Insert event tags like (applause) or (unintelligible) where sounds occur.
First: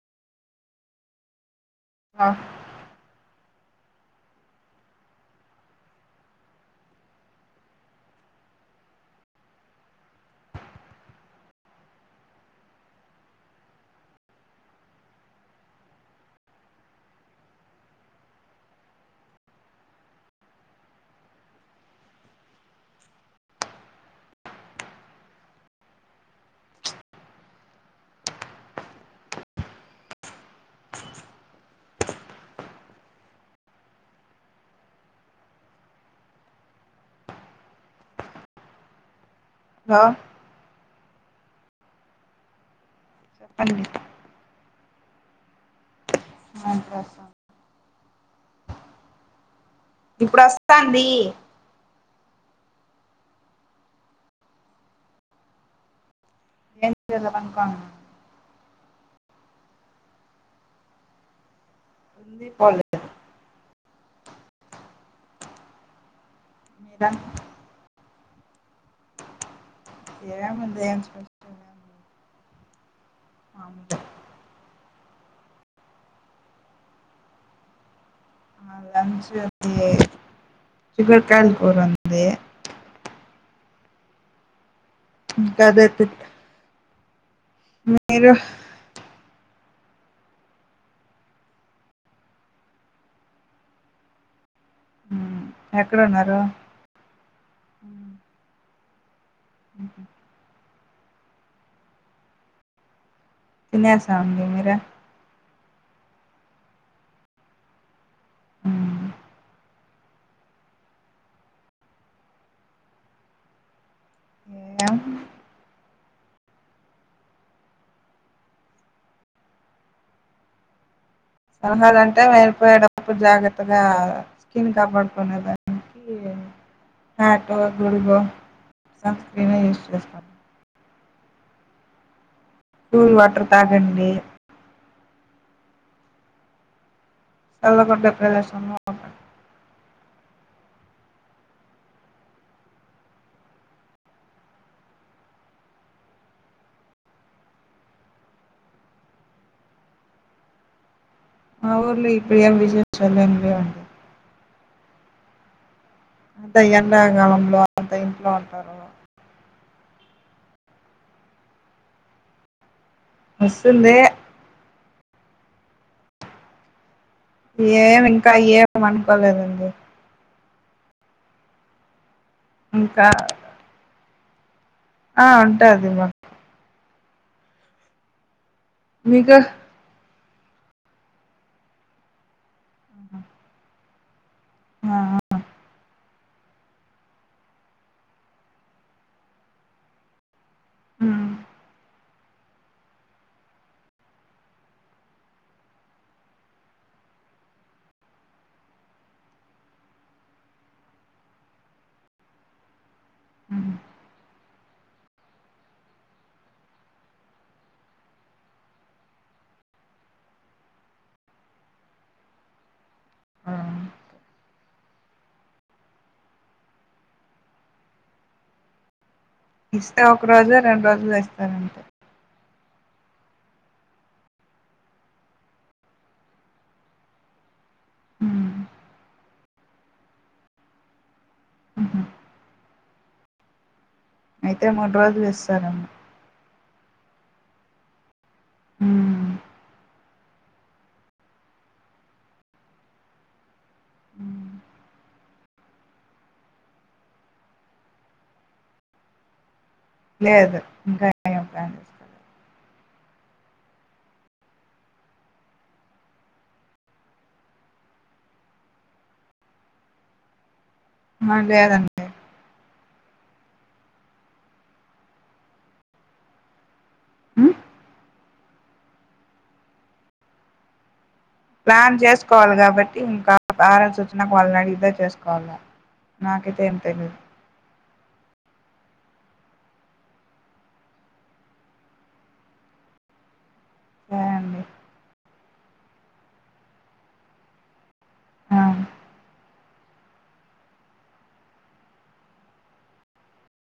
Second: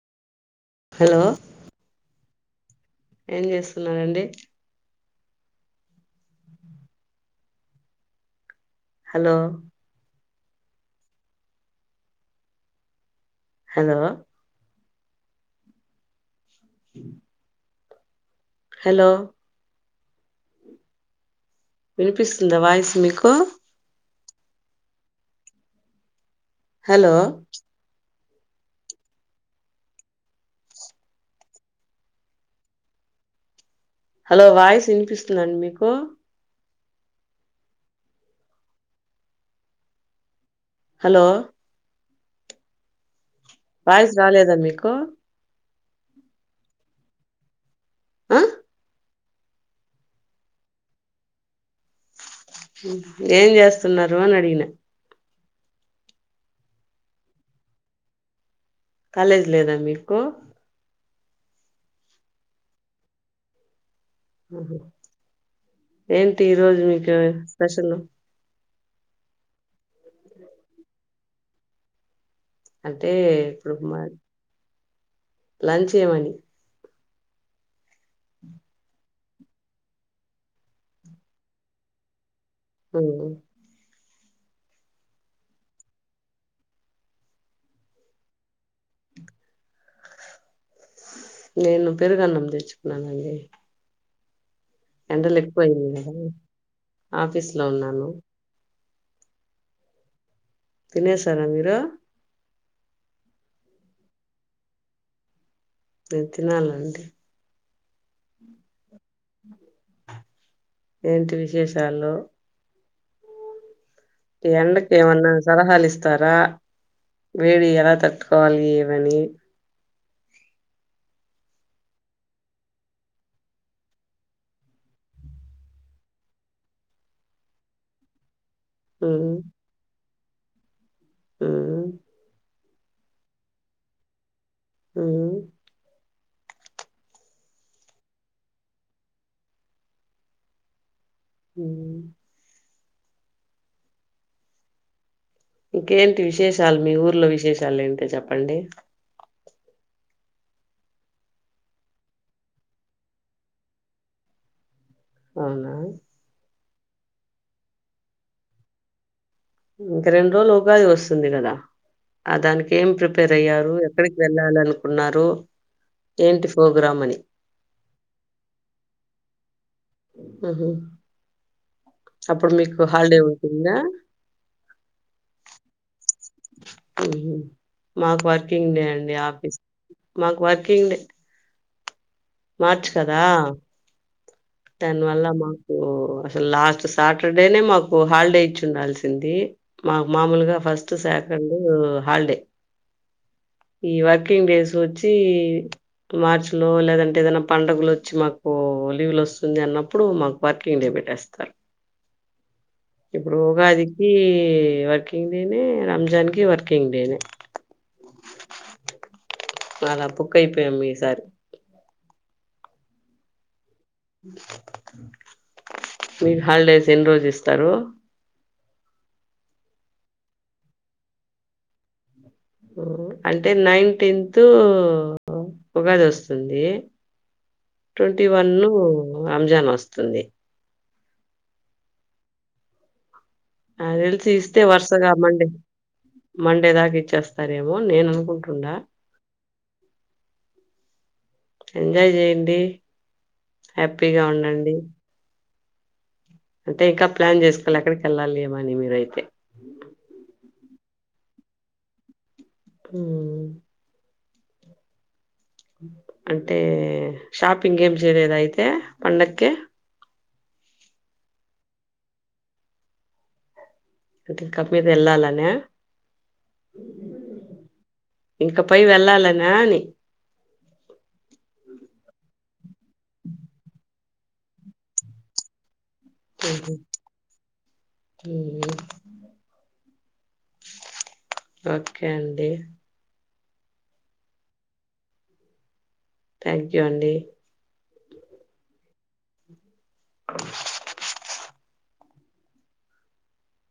Hello ఆ ఏం చేస్తున్నారండి. హలో హలో హ్ హలో వినిపిస్తుందా వాయిస్ మీకు హలో హలో వాయిస్ వినిపిస్తుందండి. మీకు హా హలో చెప్పండి వాయిస్ రాలేదా మీకు క్క అంట (unintelligible) ఆ ఇప్పుడు అస్తంది. ఏం జేస్తున్నారు అని అడిగిన ఏం లేదు పండుకున్న కాలేజ్ లేదా మీకు ఉంది పోలేదు ఆహ ఏం టి ఈ రోజు మీరా మీకు స్పెషల్ ఏముంది (unintelligible) అంటే ఇప్పుడు మామూలే మాది లంచ్ ఏమని లంచ అంది చిక్కుడు కాయల కూర ఉంది అ ఇంకా అదే తింట మీరు నేను పెరుగు అన్నం తెచ్చుకున్నాను అండి ఎండలు ఎక్కుఅయింది కదా ఎక్కడున్నారు ఆఫీస్ లో ఉన్నాను మ్మ్ తినేసారా మీరు తినేసా అండి మీరు నేన్ తినాలండి ఏంటి విశేషాలు ఏం ఎండకు ఏమన్న సలహా ఇస్ తారా వేడి ఎలా తట్టుకోవాలి ఏమని సలహాలంటే వెళ్ళిపోయేటప్పుడు జాగ్రత్తగా స్కిన్ కాపాడుకునేదానికి హ్యాట్ గుడిగో సన్ స్క్రీన్ యూజ్ చేస్తాను మ్మ్ కూల్ వాటర్ తాగండి మ్మ్ చల్లగుండె ప్రదేశం లో ఉండండి మ్మ్ ఇంకేంటి విశేషాలు మీ ఊర్లో విశేషాలు ఏంట చెప్పండి మా ఊర్లో ఇప్పుడు ఏం విశేషాలు ఏం లేవండి అవునా అంత ఎండాకాలంలో అంత ఇంట్లో ఉంటారు ఇంకా రెండు రోజులు ఉగాది వస్తుంది కదా ఆ దానికి ఏం ప్రిపేర్ అయ్యారు వస్తుంది ఎక్కడికి వెళ్ళాలను ఉన్నారు ఏంటి ప్రోగ్రామ్ అని ఏమి ఇంకా ఏం అనుకోలేదండి హ్మ్ హు అప్పుడు మీకు ఇంకా హాలిడే ఉంటుందా ఆ ఉంటాది మా హ్మ్ హు మాకు వర్ కింగ్ డే అండి మీకు ఆఫీస్ మాకు వర్కింగ్ డే మార్చ్ కదా తన్ వల్ల మాకు అసలు లాస్ట్ సాటర్డేనే మాకు హాలిడే ఇచ్చిండాల్సింది మాకు మామూలుగా ఫస్ట్ సెకండ్ హాలిడే ఈ వర్కింగ్ డేస్ వచ్చి మార్చి లో లేదంటే ఏదైనా పండుగలు వచ్చి మాకు లీవ్లు వస్ స్తుంది అన్నప్పుడు మాకు వర్కింగ్ డే పెట్టేస్తారు ఇప్పుడు ఉగాదికి వర్కింగ్ డేనే రంజాన్ కి వర్కింగ్ డేనే అలా పుక్కైపోయాం ఈ సారి మీకు హాలిడేస్ ఎన్ని రోజ్లు ఇస్తారు ఇస్తే ఒక రోజు రెండు రోజులు ఇస్తారంతే అంటే నైన్టీన్త్ ఉగాది వస్తుంది ట్వంటీ వన్న్ను రంజాన్ వస్తుంది నద్ తెలిసి ఇస్తే అయితే మూడు రోజులు వరుసగామ్మండి ఇస్తారమ్మ మండే దాకా ఇచ్చేస్తారేమో నేను అనుకుంటున్నా ఉండా ఎంజాయ్ చెయ్యిండి హ్యాపీగా ఉండండి అంటే ఇంకా ప్లాన్ చేసుకోలే ఏక్కడికేళ్ళాలి ఏమని మీరయితే లేదు ఇంకా ఏం ప్లాన్ చేసుకోలే హ్మ్ అంటే షాపింగ్ ఏం చేయలేదా అయితే పండక్కి అహ్ లేదండి అ ఇంకా మీద వెళ్ళాలనా ఇంక పై వెళ్ళాలనా అని ప్లాన్ చేసుకోవాలి కాబట్టి ఇంకా ఆహార సూచనకు వల్లనడిగితే చేసుకోవాలని నాకైతే ఏం తెలిదు ఉహ్ ఓకే అండి సరే అండి థ్యాంక్ యూ అండి ఆ